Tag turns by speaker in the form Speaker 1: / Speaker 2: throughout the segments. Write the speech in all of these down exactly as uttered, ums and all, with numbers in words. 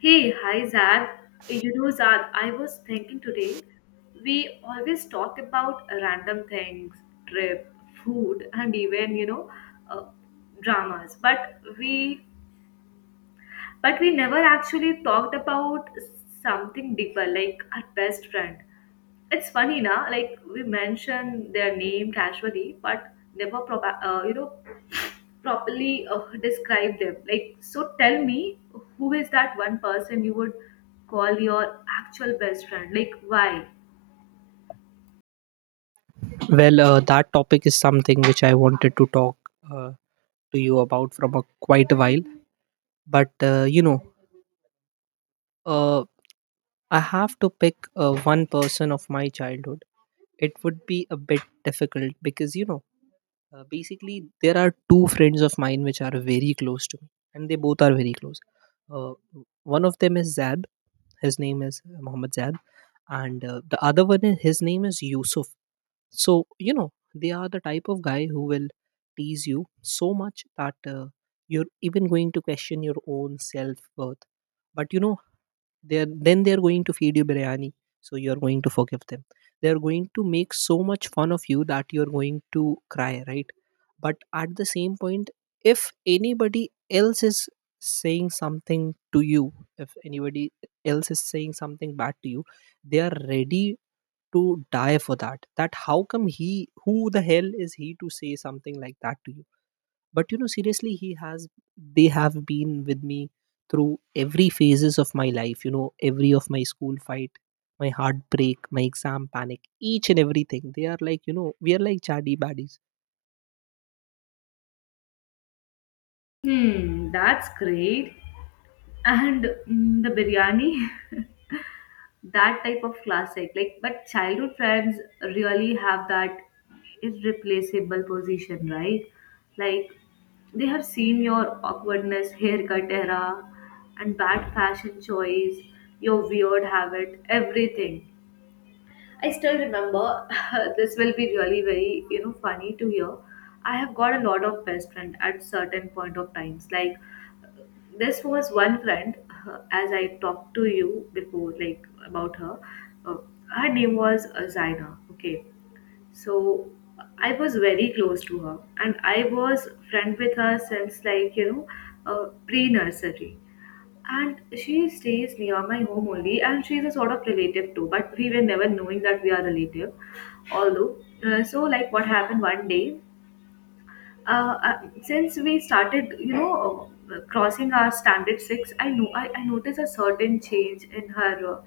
Speaker 1: Hey, hi Zad. You know, Zad, I was thinking today, we always talk about random things, trip, food, and even, you know, uh, dramas. But we, but we never actually talked about something deeper, like our best friend. It's funny now, like we mention their name casually, but never proba- uh, you know properly uh, describe them. Like, so tell me, who is that one person you would call your actual best friend? Like, why?
Speaker 2: Well, uh, that topic is something which I wanted to talk uh, to you about from a quite a while. But uh, you know, uh, I have to pick uh, one person of my childhood. It would be a bit difficult because you know, uh, basically there are two friends of mine which are very close to me, and they both are very close. Uh, One of them is Zad. His name is Mohammed Zad, and uh, the other one is his name is Yusuf. So, you know, they are the type of guy who will tease you so much that uh, you're even going to question your own self worth. But, you know, they're, then they're going to feed you biryani. So you're going to forgive them. They're going to make so much fun of you that you're going to cry, right? But at the same point, if anybody else is saying something to you, if anybody else is saying something bad to you, they are ready to die for that that how come he, who the hell is he to say something like that to you? But you know seriously he has they have been with me through every phases of my life, you know, every of my school fight, my heartbreak, my exam panic, each and everything. They are, like, you know, we are like chaddy baddies.
Speaker 1: Hmm, that's great. And mm, the biryani. That type of classic, like, but childhood friends really have that irreplaceable position, right? Like, they have seen your awkwardness, haircut era, and bad fashion choice, your weird habit, everything. I still remember. This will be really very, you know funny to hear. I have got a lot of best friend at certain point of times. Like, this was one friend, uh, as I talked to you before, like, about her. uh, Her name was uh, Zaina. Okay. So I was very close to her, and I was friend with her since, like, you know, uh, pre-nursery. And she stays near my home only, and she's a sort of relative too, but we were never knowing that we are relative, although. Uh, so, like, what happened one day. uh, uh, since we started, you know, uh, crossing our standard six, I know I, I noticed a certain change in her, uh,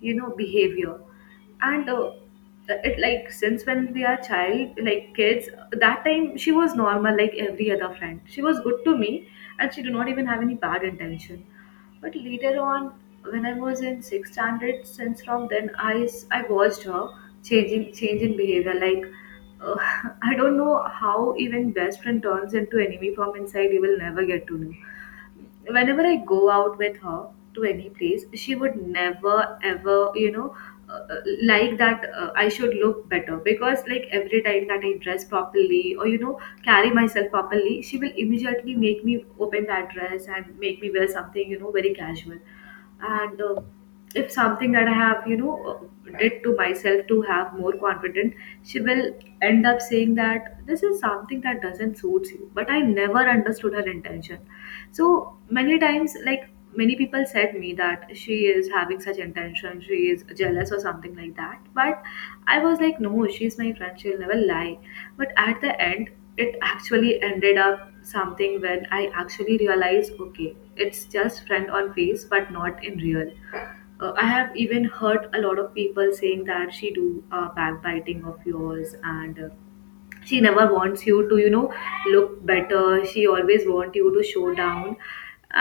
Speaker 1: you know, behavior. And uh, it, like, since when we are child, like kids, that time she was normal like every other friend. She was good to me, and she did not even have any bad intention. But later on, when I was in sixth standard, since from then I s- I watched her changing change in behavior. Like, uh, I don't know how even best friend turns into enemy from inside. You will never get to know. Whenever I go out with her to any place, she would never ever, you know, uh, uh, like that, uh, I should look better, because, like, every time that I dress properly, or, you know, carry myself properly, she will immediately make me open that dress and make me wear something, you know, very casual. And uh, if something that I have, you know, uh, did to myself to have more confident, she will end up saying that this is something that doesn't suits you. But I never understood her intention. So many times, like, many people said me that she is having such intention, she is jealous or something like that, but I was like, no, she's my friend, she'll never lie. But at the end, it actually ended up something when I actually realize, okay, it's just friend on face, but not in real. Uh, I have even heard a lot of people saying that she do uh, backbiting of yours, and uh, she never wants you to, you know, look better, she always wants you to show down,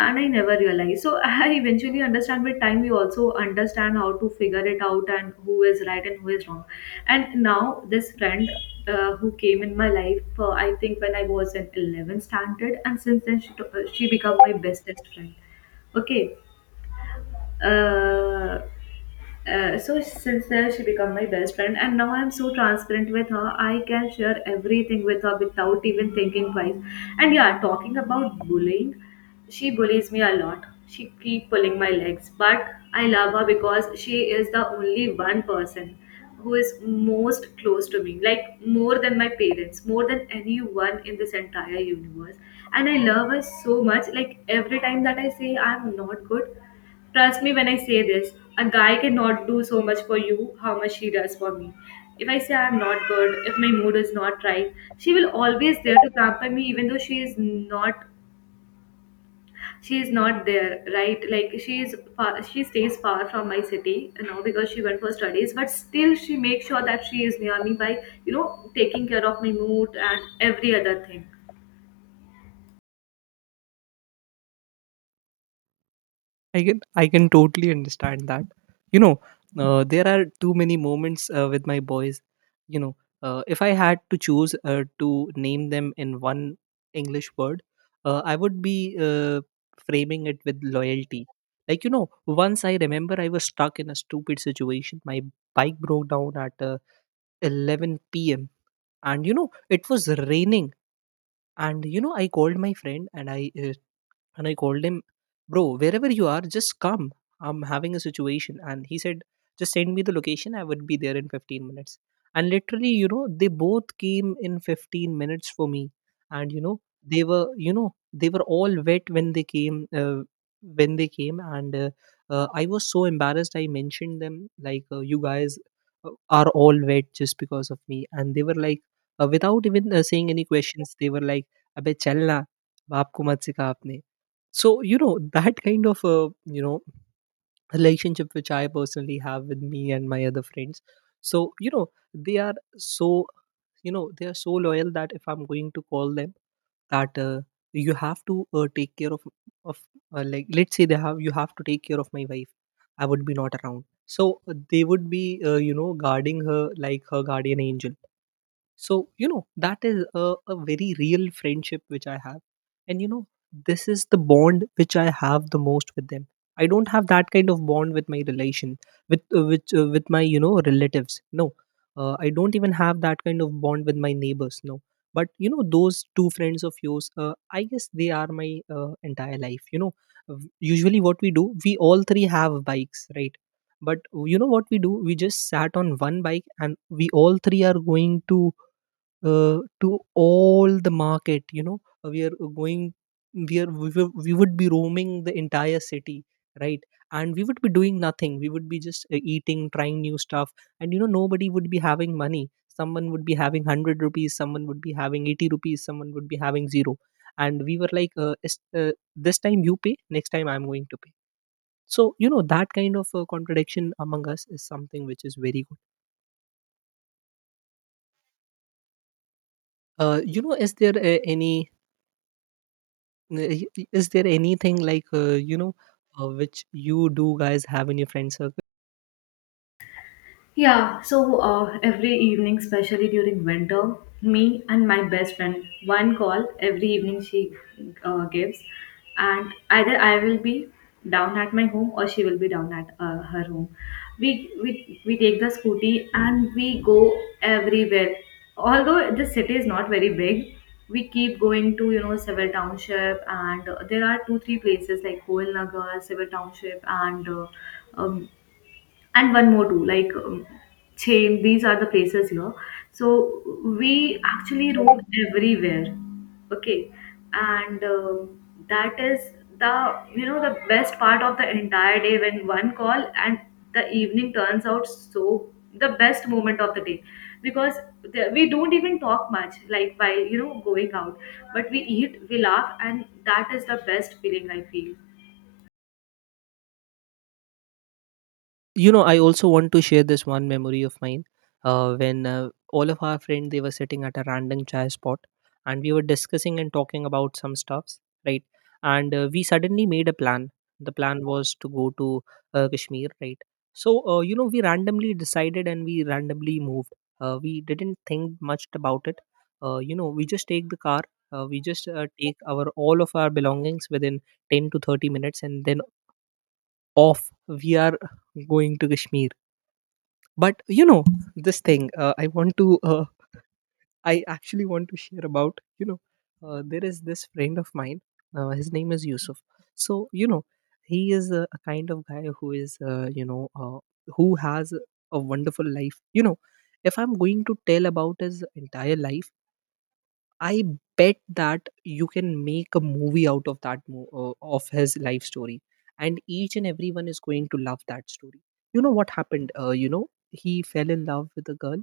Speaker 1: and I never realized. So I eventually understand. With time, you also understand how to figure it out, and who is right and who is wrong. And now this friend, uh, who came in my life, uh, I think when I was in eleventh standard, and since then she, to- uh, she became my bestest friend. Okay. uh, uh, so since then she became my best friend, and now I'm so transparent with her, I can share everything with her without even thinking twice. And yeah, talking about bullying, she bullies me a lot, she keep pulling my legs. But I love her because she is the only one person who is most close to me, like, more than my parents, more than anyone in this entire universe. And I love her so much, like, every time that I say I'm not good. Trust me when I say this, a guy cannot do so much for you how much she does for me. If I say I'm not good, if my mood is not right, she will always there to pamper me, even though she is not she is not there, right? Like, she is far, she stays far from my city, you know, because she went for studies, but still she makes sure that she is near me by, you know, taking care of my mood and every other thing.
Speaker 2: I can I can totally understand that. You know, uh, there are too many moments uh, with my boys. You know, uh, if I had to choose uh, to name them in one English word, uh, I would be uh, framing it with loyalty. Like you know, once I remember I was stuck in a stupid situation. My bike broke down at uh, eleven p m and you know it was raining. And you know I called my friend and I uh, and I called him, bro, wherever you are, just come. I'm having a situation. And he said, just send me the location. I would be there in fifteen minutes. And literally, you know, they both came in fifteen minutes for me. And, you know, they were, you know, they were all wet when they came. Uh, when they came and uh, uh, I was so embarrassed, I mentioned them like, uh, you guys uh, are all wet just because of me. And they were like, uh, without even uh, saying any questions, they were like, अबे चलना बाप को मत सिखा आपने. So you know that kind of uh, you know relationship which I personally have with me and my other friends. So you know they are so, you know, they are so loyal that if I'm going to call them that uh, you have to uh, take care of of uh, like let's say they have you have to take care of my wife, I would be not around, so uh, they would be, uh, you know, guarding her like her guardian angel. So you know that is a, a very real friendship which I have. And you know this is the bond which I have the most with them. I don't have that kind of bond with my relation with uh, which uh, with my, you know, relatives, no. uh, I don't even have that kind of bond with my neighbors, no. But you know those two friends of yours, uh, I guess they are my uh, entire life, you know. V- usually what we do, we all three have bikes, right? But you know what we do, we just sat on one bike and we all three are going to, uh, to all the market, you know. We are going, we are we, wou- we would be roaming the entire city, right? And we would be doing nothing, we would be just uh, eating, trying new stuff. And you know nobody would be having money. Someone would be having one hundred rupees, someone would be having eighty rupees, someone would be having zero. And we were like, uh, is- uh, this time you pay, next time I'm going to pay. So you know that kind of uh, contradiction among us is something which is very good. Uh, you know, is there uh, any, N- y- y- is there anything like, uh, you know uh, which you do guys have in your friend circle?
Speaker 1: Yeah, so uh, every evening, especially during winter, me and my best friend, one call every evening she uh, gives, and either I will be down at my home or she will be down at uh, her home. We, we we take the scooty and we go everywhere. Although the city is not very big, we keep going to, you know, Civil Township, and uh, there are two three places like Koil Nagar, Civil Township, and uh, um, and one more too, like, um, chain. These are the places here. So we actually roam everywhere. Okay. And um, that is the, you know, the best part of the entire day, when one call and the evening turns out so the best moment of the day, because the, we don't even talk much, like, by, you know, going out, but we eat, we laugh, and that is the best feeling I feel.
Speaker 2: You know I also want to share this one memory of mine, uh, when uh, all of our friends, they were sitting at a random chai spot, and we were discussing and talking about some stuffs, right? And uh, we suddenly made a plan. The plan was to go to uh, Kashmir, right? So uh, you know we randomly decided and we randomly moved. Uh, we didn't think much about it. Uh, you know, we just take the car, uh, we just uh, take our all of our belongings within ten to thirty minutes and then off we are going to Kashmir. But you know this thing, uh, i want to uh, I actually want to share about, you know, uh, there is this friend of mine, uh, his name is Yusuf. So you know he is a, a kind of guy who is, uh, you know uh, who has a wonderful life, you know. If I'm going to tell about his entire life, I bet that you can make a movie out of that mo- uh, of his life story, and each and everyone is going to love that story. You know what happened? Uh, you know he fell in love with a girl.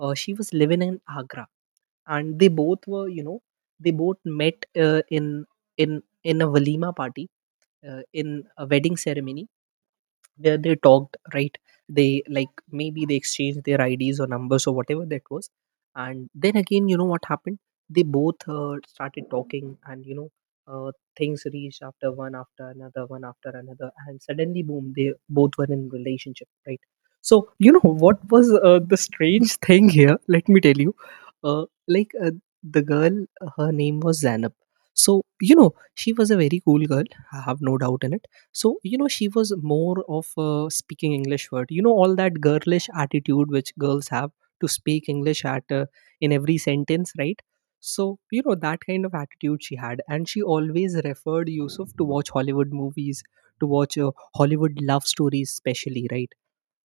Speaker 2: Uh, she was living in Agra, and they both were, you know, they both met uh, in in in a walima party, uh, in a wedding ceremony. They, they talked, right? They like maybe they exchanged their ids or numbers or whatever that was. And then again, you know what happened, they both uh, started talking, and you know, uh, things reached after one after another one after another and suddenly boom, they both were in relationship, right? So you know what was uh, the strange thing here, let me tell you. uh, like uh, the girl, uh, her name was Zanab. So you know she was a very cool girl, I have no doubt in it. So you know she was more of uh, speaking English word, you know, all that girlish attitude which girls have, to speak English at uh, in every sentence, right? So you know that kind of attitude she had, and she always referred Yusuf to watch Hollywood movies, to watch uh, Hollywood love stories especially, right?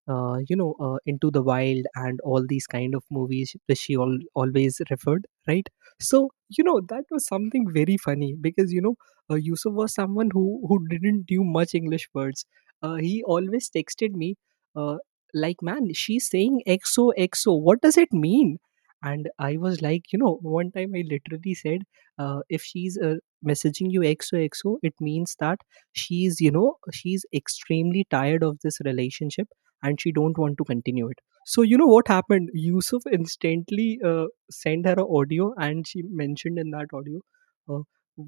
Speaker 2: uh, you know uh, Into the Wild and all these kind of movies which she al- always referred, right? So you know that was something very funny because you know, uh, Yusuf was someone who who didn't knew much English words. Uh, he always texted me, uh, like, man, she's saying xoxo, what does it mean? And I was like, you know, one time I literally said, uh, if she's, uh, messaging you xoxo, it means that she's, you know, she's extremely tired of this relationship and she don't want to continue it. So you know what happened, Yusuf instantly uh, sent her an audio and she mentioned in that audio, uh,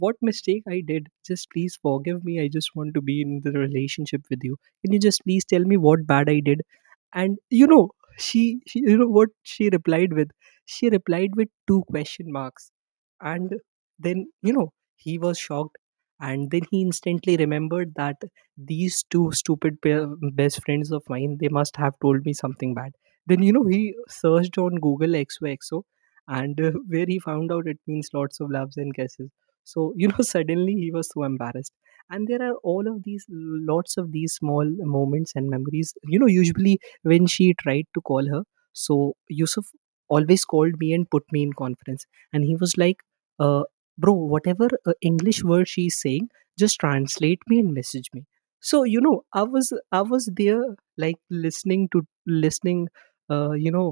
Speaker 2: what mistake I did, just please forgive me, I just want to be in the relationship with you, can you just please tell me what bad I did? And you know she, she you know what she replied with, she replied with two question marks. And then you know he was shocked, and then he instantly remembered that these two stupid pair, best friends of mine, they must have told me something bad. Then you know he searched on Google xoxo, and uh, where he found out it means lots of loves and kisses. So you know suddenly he was so embarrassed. And there are all of these lots of these small moments and memories, you know. Usually when she tried to call her, so Yusuf always called me and put me in conference, and he was like, uh, bro, whatever uh, English word she's saying, just translate me and message me. So you know i was i was there, like listening to listening uh, you know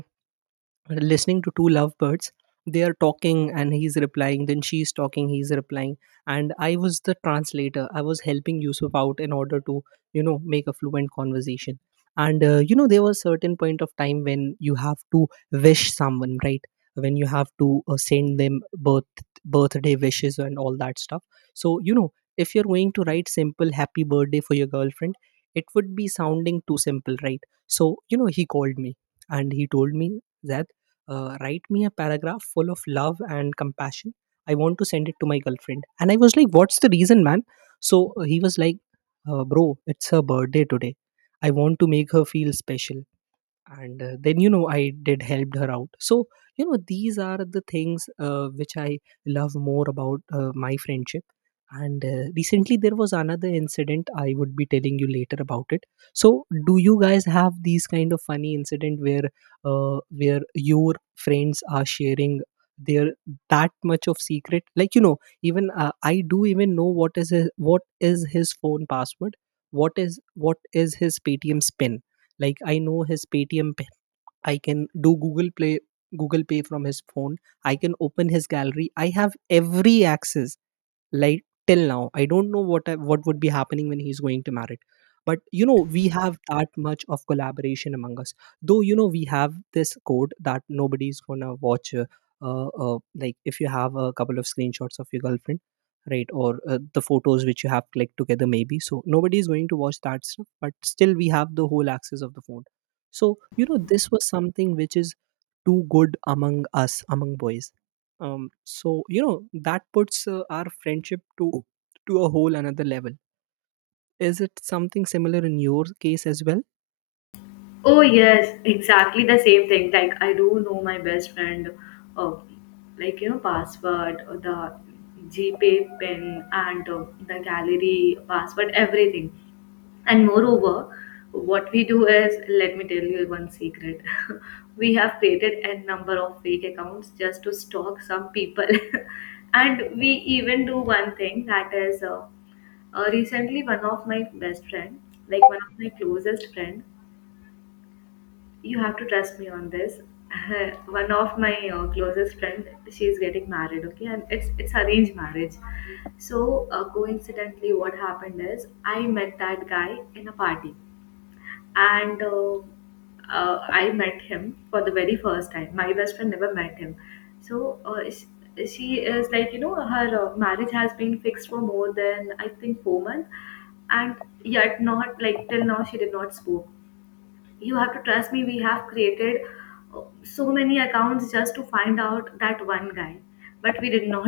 Speaker 2: listening to two lovebirds, they are talking and he's replying, then she's talking, he's replying. And I was the translator, I was helping Yusuf out in order to, you know, make a fluent conversation. And uh, you know there was certain point of time when you have to wish someone, right? When you have to uh, send them birth birthday wishes and all that stuff. So you know if you're going to write simple happy birthday for your girlfriend, it would be sounding too simple, right? So you know he called me and he told me that, uh, write me a paragraph full of love and compassion. I want to send it to my girlfriend. And I was like, what's the reason, man? So uh, he was like, uh, bro, it's her birthday today. I want to make her feel special, and uh, then you know I did helped her out. So you know, these are the things uh, which I love more about uh, my friendship. And uh, recently there was another incident I would be telling you later about it. So do you guys have these kind of funny incident where uh, where your friends are sharing their that much of secret, like, you know, even uh, I do even know what is his, what is his phone password, what is, what is his Paytm's pin. Like, I know his Paytm, pay, I can do Google Play, Google Pay from his phone. I can open his gallery. I have every access. Like, till now I don't know what I, what would be happening when he's going to marry. But you know, we have that much of collaboration among us. Though you know, we have this code that nobody's gonna watch, uh, uh, uh, like, if you have a couple of screenshots of your girlfriend, right, or uh, the photos which you have clicked together maybe, so nobody is going to watch that stuff, but still we have the whole access of the phone. So you know, this was something which is too good among us, among boys. Um, so you know, that puts uh, our friendship to to a whole another level. Is it something similar in your case as well?
Speaker 1: Oh yes, exactly the same thing. Like, I do know my best friend, uh, like, you know, password, uh, the GPay pin, and uh, the gallery password, everything. And moreover, what we do is, let me tell you one secret. We have created a number of fake accounts just to stalk some people. And we even do one thing, that is, uh, uh, recently one of my best friend, like, one of my closest friend, you have to trust me on this. One of my uh, closest friend, she is getting married, okay, and it's it's arranged marriage. So, uh, coincidentally, what happened is, I met that guy in a party, and uh, uh, I met him for the very first time. My best friend never met him, so uh, she, she is like, you know, her uh, marriage has been fixed for more than I think four months, and yet, not like, till now she did not spoke. You have to trust me, we have created uh, so many accounts just to find out that one guy, but we did not.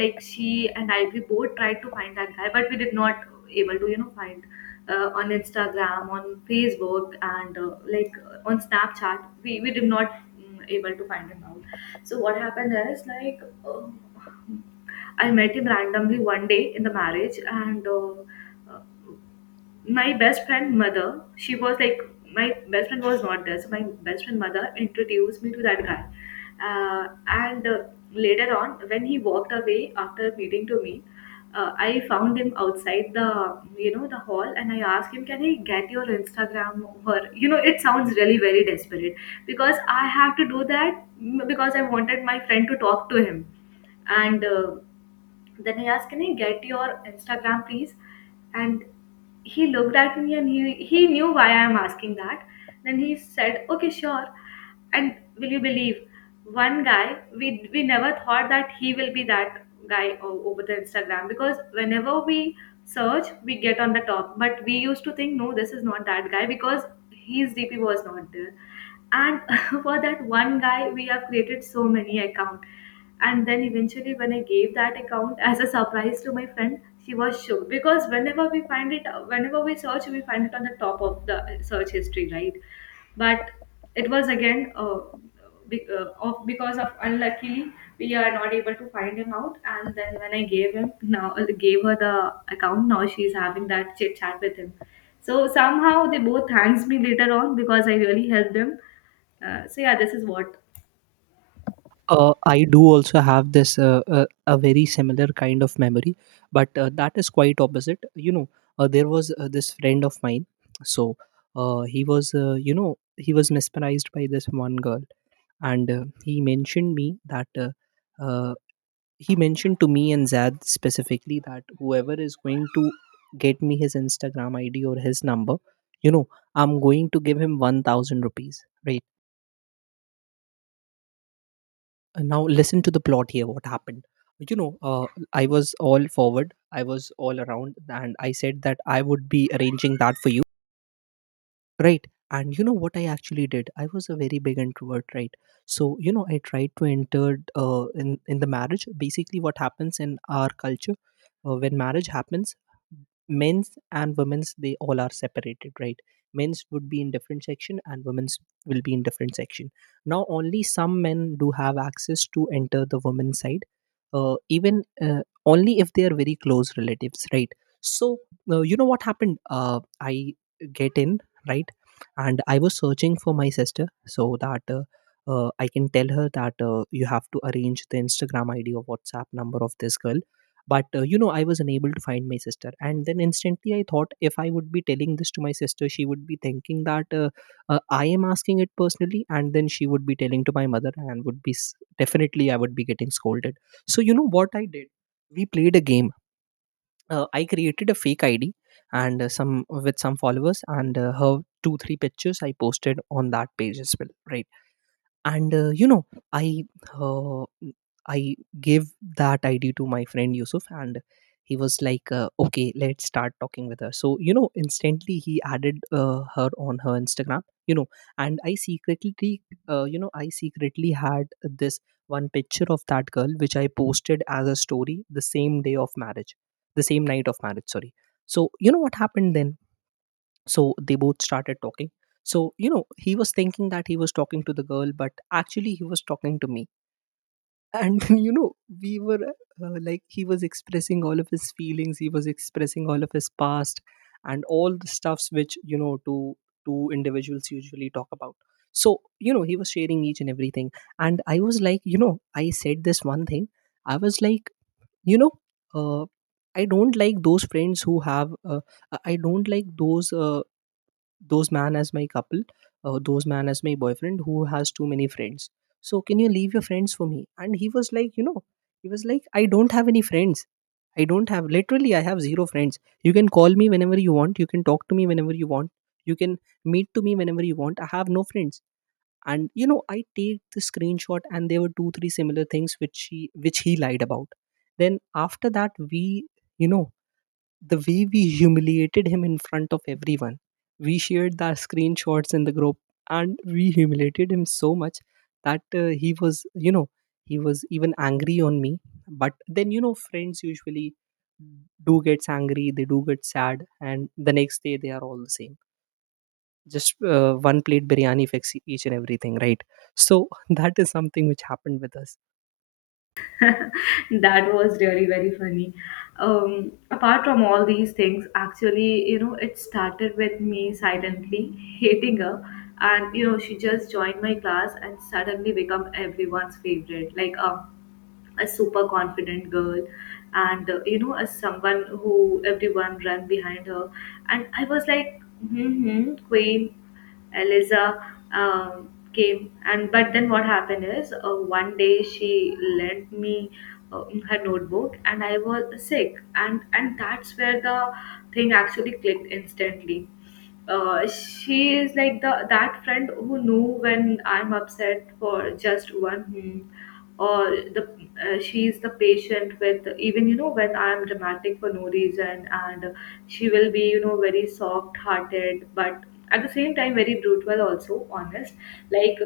Speaker 1: Like, she and I, we both tried to find that guy, but we did not able to, you know, find, uh, on Instagram, on Facebook, and uh, like, uh, on Snapchat, we, we did not, mm, able to find him out. So what happened is, like, uh, I met him randomly one day in the marriage, and uh, uh, my best friend mother, she was like, my best friend was not there, so my best friend mother introduced me to that guy, uh, and uh, later on when he walked away after meeting to me, uh, I found him outside the, you know, the hall, and I asked him, can I get your Instagram? Or, you know, it sounds really very desperate, because I have to do that, mm, because I wanted my friend to talk to him. And uh, then he asked, can I get your Instagram, please? And he looked at me, and he, he knew why I am asking that. Then he said, okay, sure. And will you believe, one guy, we, we never thought that he will be that guy o- over the Instagram, because whenever we search, we get on the top. But we used to think, no, this is not that guy because his D P was not there. And for that one guy, we have created so many accounts, and then eventually, when I gave that account as a surprise to my friend, she was shocked, because whenever we find it, whenever we search, we find it on the top of the search history, right? But it was again, uh, be- uh, of because of unluckily we are not able to find him out. And then when I gave him now uh, gave her the account, now she's having that chit chat with him. So somehow they both thanks me later on, because I really helped them. Uh, so yeah, this is what.
Speaker 2: Uh, I do also have this uh, uh, a very similar kind of memory, but uh, that is quite opposite. You know, uh, there was uh, this friend of mine. So uh, he was, uh, you know, he was mesmerized by this one girl, and uh, he mentioned me that uh, uh, he mentioned to me and Zad specifically that whoever is going to get me his Instagram I D or his number, you know, I'm going to give him one thousand rupees, right? And now, listen to the plot here what happened. You know, uh, I was all forward, I was all around, and I said that I would be arranging that for you. Right. And you know what I actually did? I was a very big introvert, right? So, you know, I tried to enter uh, in, in the marriage. Basically, what happens in our culture uh, when marriage happens, men's and women's, they all are separated, right? Men's would be in different section and women's will be in different section. Now, only some men do have access to enter the women's side, uh, even uh, only if they are very close relatives, right? So, uh, you know what happened? Uh, I get in, right? And I was searching for my sister so that uh, uh, I can tell her that uh, you have to arrange the Instagram ID or WhatsApp number of this girl. But uh, you know, I was unable to find my sister, and then instantly I thought, if I would be telling this to my sister, she would be thinking that uh, uh, I am asking it personally, and then she would be telling to my mother, and would be s- definitely I would be getting scolded. So you know what I did, we played a game. uh, I created a fake I D, and uh, some with some followers, and uh, her two three pictures I posted on that page as well, right? And uh, you know, i uh, I gave that idea to my friend Yusuf, and he was like, uh, okay, let's start talking with her. So you know, instantly he added uh, her on her Instagram, you know. And I secretly, uh, you know, I secretly had this one picture of that girl, which I posted as a story the same day of marriage, the same night of marriage, sorry. So you know what happened then, so they both started talking. So, you know, he was thinking that he was talking to the girl, but actually he was talking to me. And then, you know, we were uh, like, he was expressing all of his feelings, he was expressing all of his past, and all the stuffs which, you know, two, two individuals usually talk about. So, you know, he was sharing each and everything. And I was like, you know, I said this one thing. I was like, you know, uh, I don't like those friends who have, uh, I I don't like those. Uh, those man as my couple, uh, those man as my boyfriend who has too many friends. So can you leave your friends for me? And he was like, you know, he was like, I don't have any friends, I don't have, literally I have zero friends. You can call me whenever you want, you can talk to me whenever you want, you can meet to me whenever you want, I have no friends. And you know, I take the screenshot, and there were two three similar things which she which he lied about. Then after that, we, you know, the way we humiliated him in front of everyone, we shared the screenshots in the group, and we humiliated him so much that uh, he was, you know, he was even angry on me. But then you know, friends usually do gets angry, they do get sad, and the next day they are all the same. Just uh, one plate biryani fixes each and everything, right? So that is something which happened with us.
Speaker 1: That was really very funny. Um, apart from all these things, actually, you know, it started with me silently hating her, and, you know, she just joined my class and suddenly become everyone's favorite. Like, a a super confident girl, and uh, you know, as someone who everyone ran behind her. And I was like, hmm, queen Eliza um, came. And but then what happened is, uh, one day she lent me uh, her notebook, and I was sick, and and that's where the thing actually clicked instantly. Uh, she is like the that friend who knew when I'm upset for just one hmm, or the uh, she is the patient with, even, you know, when I'm dramatic for no reason, and she will be, you know, very soft hearted, but at the same time very brutal, also honest. Like,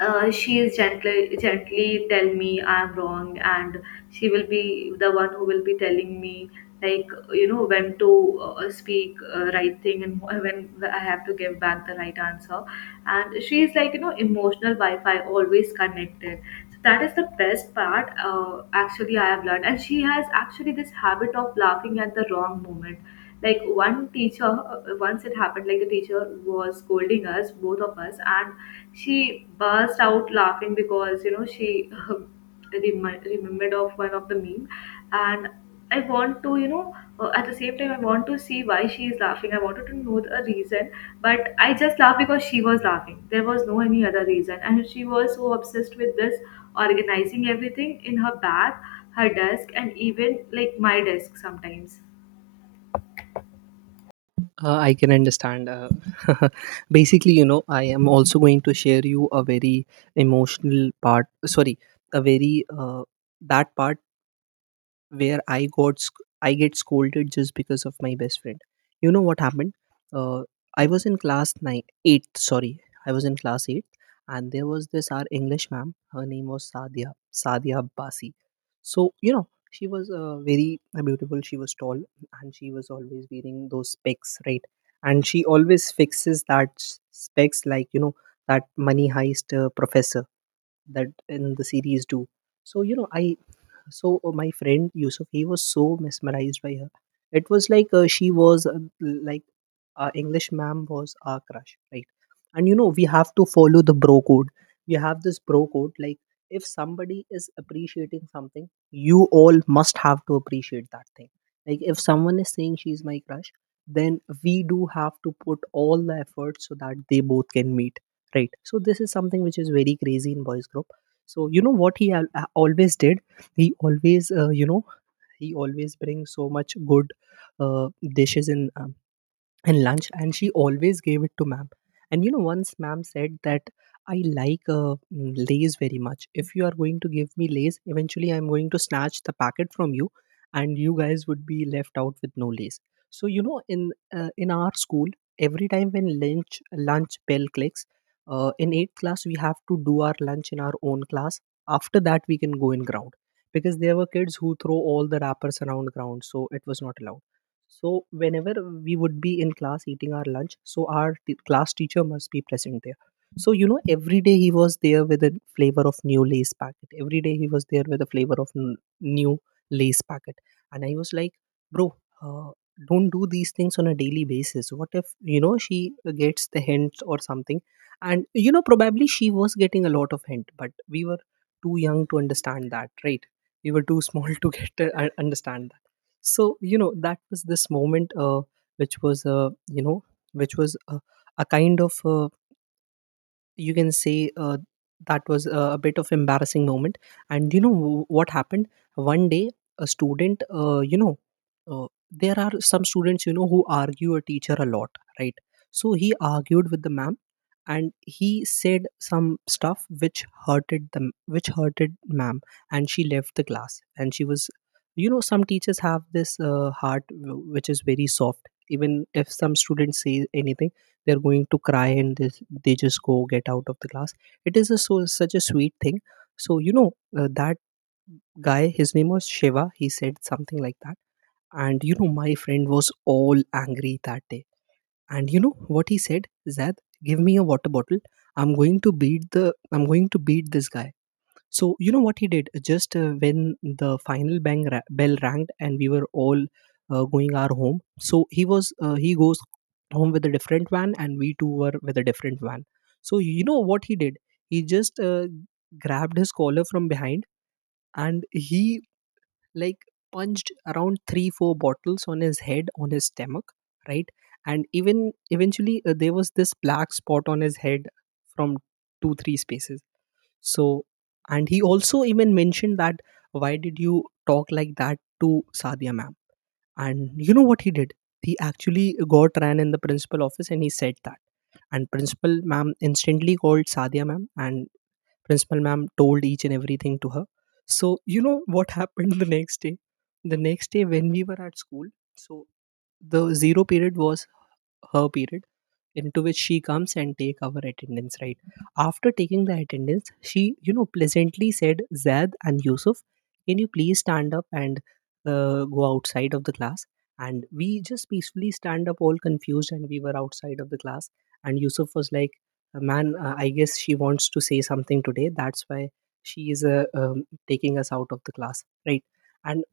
Speaker 1: uh, she is gently gently tell me I'm wrong, and she will be the one who will be telling me, like, you know, when to uh, speak uh, right thing, and when I have to give back the right answer. And she is like, you know, emotional Wi-Fi, always connected. So that is the best part. Uh, actually, I have learned, and she has actually this habit of laughing at the wrong moment. Like, one teacher, uh, once it happened, like, the teacher was scolding us, both of us, and she burst out laughing, because, you know, she uh, remi- remembered of one of the meme, and I want to, you know, uh, at the same time I want to see why she is laughing. I wanted to know the reason, but I just laughed because she was laughing. There was no any other reason, and she was so obsessed with this organizing everything in her bag, her desk, and even like my desk sometimes.
Speaker 2: Uh, I can understand. Uh, basically, you know, I am also going to share you a very emotional part. Sorry, a very uh, that part where I got sc- I get scolded just because of my best friend. You know what happened? Uh, I was in class nine, eight. Sorry, I was in class eight, and there was this our English ma'am. Her name was Sadia Sadia Abbasi. So you know, she was uh, very uh, beautiful. She was tall, and she was always wearing those specs, right? And she always fixes that s- specs, like, you know, that Money Heist uh, professor that in the series do. So you know I, so uh, my friend Yusuf, he was so mesmerized by her. It was like uh, she was uh, like, our English ma'am was our crush, right? And you know, we have to follow the bro code. We have this bro code. Like, if somebody is appreciating something, you all must have to appreciate that thing. Like, if someone is saying she's my crush, then we do have to put all the effort so that they both can meet, right? So, this is something which is very crazy in boys' group. So, you know what he al- uh, always did? He always, uh, you know, he always brings so much good uh, dishes in um, and lunch, and she always gave it to ma'am. And you know, once ma'am said that, I like uh, mm, Lays very much, if you are going to give me Lays, eventually I'm going to snatch the packet from you, and you guys would be left out with no Lays. So you know, in uh, in our school, every time when lunch lunch bell clicks, uh, in eighth class we have to do our lunch in our own class, after that we can go in ground, because there were kids who throw all the wrappers around ground, so it was not allowed. So whenever we would be in class eating our lunch, so our t- class teacher must be present there. So you know, every day he was there with a flavor of new lace packet. Every day he was there with a flavor of n- new lace packet, and I was like, bro. Uh, don't do these things on a daily basis. What if you know she gets the hint or something? And you know probably she was getting a lot of hint, but we were too young to understand that, right? We were too small to get to understand. So you know, that was this moment, uh, which was uh, you know which was uh, a kind of, uh, you can say, uh, that was uh, a bit of embarrassing moment. And you know, w- what happened one day, a student, uh, you know uh, there are some students you know who argue a teacher a lot, right? So he argued with the ma'am, and he said some stuff which hurted them, which hurted ma'am. And she left the class, and she was, you know, some teachers have this, uh, heart w- which is very soft. Even if some students say anything, they're going to cry, and this, they just go get out of the class. It is a so such a sweet thing. So you know, uh, that guy, his name was Shiva, he said something like that. And you know, my friend was all angry that day. And you know what he said? Zad, give me a water bottle. i'm going to beat the I'm going to beat this guy. So you know what he did? Just, uh, when the final bang ra- bell rang and we were all, uh, going our home, so he was, uh, he goes home with a different van, and we two were with a different van. So you know what he did? He just, uh, grabbed his collar from behind, and he, like, punched around three four bottles on his head, on his stomach, right? And even eventually, uh, there was this black spot on his head from two three spaces. So, and he also even mentioned that, why did you talk like that to Sadia ma'am? And you know what he did? He actually got ran in the principal office, and he said that. And principal ma'am instantly called Sadia ma'am, and principal ma'am told each and everything to her. So, you know what happened the next day? The next day when we were at school, so the zero period was her period, into which she comes and take our attendance, right? After taking the attendance, she, you know, pleasantly said, Zed and Yusuf, can you please stand up and, uh, go outside of the class? And we just peacefully stand up, all confused, and we were outside of the class. And Yusuf was like, man, uh, I guess she wants to say something today, that's why she is, uh, um, taking us out of the class, right? And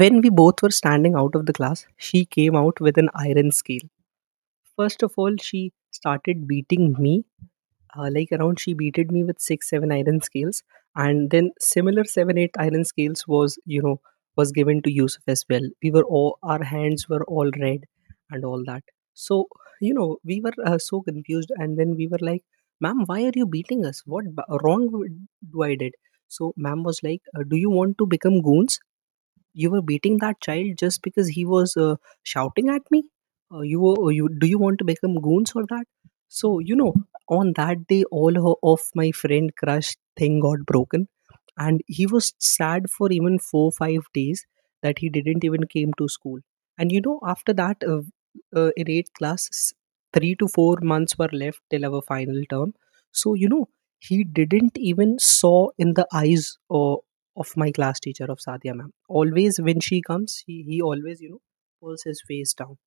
Speaker 2: when we both were standing out of the class, she came out with an iron scale. First of all, she started beating me. Uh, like, around, she beated me with six, seven iron scales, and then similar seven, eight iron scales was, you know, was given to Yusuf as well. We were all, our hands were all red, and all that. So you know, we were, uh, so confused, and then we were like, "Ma'am, why are you beating us? What b- wrong do I did?" So, ma'am was like, uh, "Do you want to become goons? You were beating that child just because he was, uh, shouting at me. Uh, you were you Do you want to become goons for that?" So you know, on that day, all ho- of my friend crush thing got broken, and he was sad for even four five days, that he didn't even came to school. And you know, after that, uh, uh, in eighth class, s- three to four months were left till our final term. So you know, he didn't even saw in the eyes o- of my class teacher, of Sadia ma'am. Always when she comes, he, he always, you know, pulls his face down.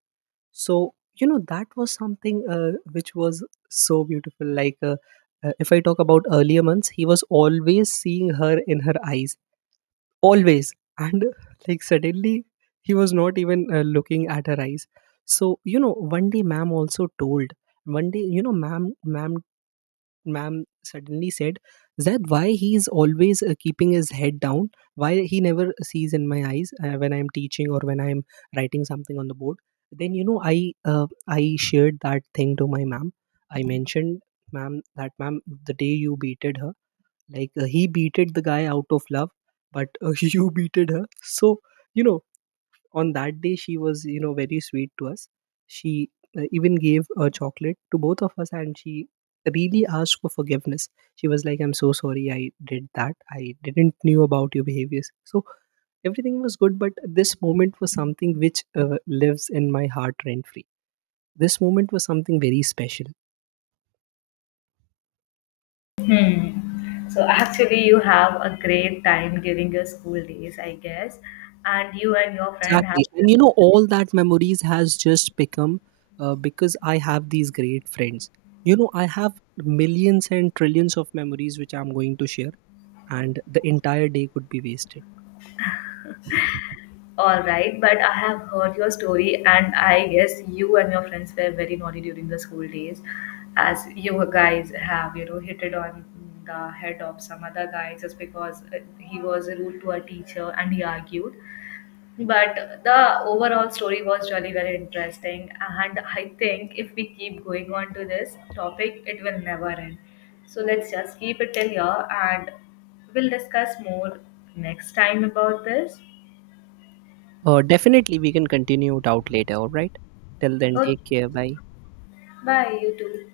Speaker 2: So you know, that was something, uh, which was so beautiful. Like, uh, uh, if I talk about earlier months, he was always seeing her in her eyes, always. And like, suddenly, he was not even, uh, looking at her eyes. So you know, one day ma'am also told, one day, you know, ma'am ma'am ma'am suddenly said, that why he is always, uh, keeping his head down? Why he never sees in my eyes, uh, when I'm teaching or when I'm writing something on the board? Then you know, I uh, I shared that thing to my ma'am. I mentioned, ma'am, that ma'am, the day you beated her, like, uh, he beated the guy out of love, but, uh, you beated her. So you know, on that day she was, you know, very sweet to us. She, uh, even gave a chocolate to both of us, and she really asked for forgiveness. She was like, I'm so sorry I did that, I didn't knew about your behaviors. So everything was good, but this moment was something which, uh, lives in my heart rent free. This moment was something very special.
Speaker 1: Hmm. So actually, you have a great time during your school days, I guess, and you and your friend have.
Speaker 2: Exactly, and you know, all that memories has just become, uh, because I have these great friends. You know, I have millions and trillions of memories which I'm going to share, and the entire day could be wasted.
Speaker 1: All right, but I have heard your story, and I guess you and your friends were very naughty during the school days, as you guys have, you know, hit it on the head of some other guy just because uh, he was rude to a teacher and he argued. But the overall story was really very interesting, and I think if we keep going on to this topic, it will never end. So let's just keep it till here, and we'll discuss more next time about this.
Speaker 2: Uh, definitely we can continue it out later. All right, till then,
Speaker 1: Okay,
Speaker 2: take care, bye.
Speaker 1: bye, you too.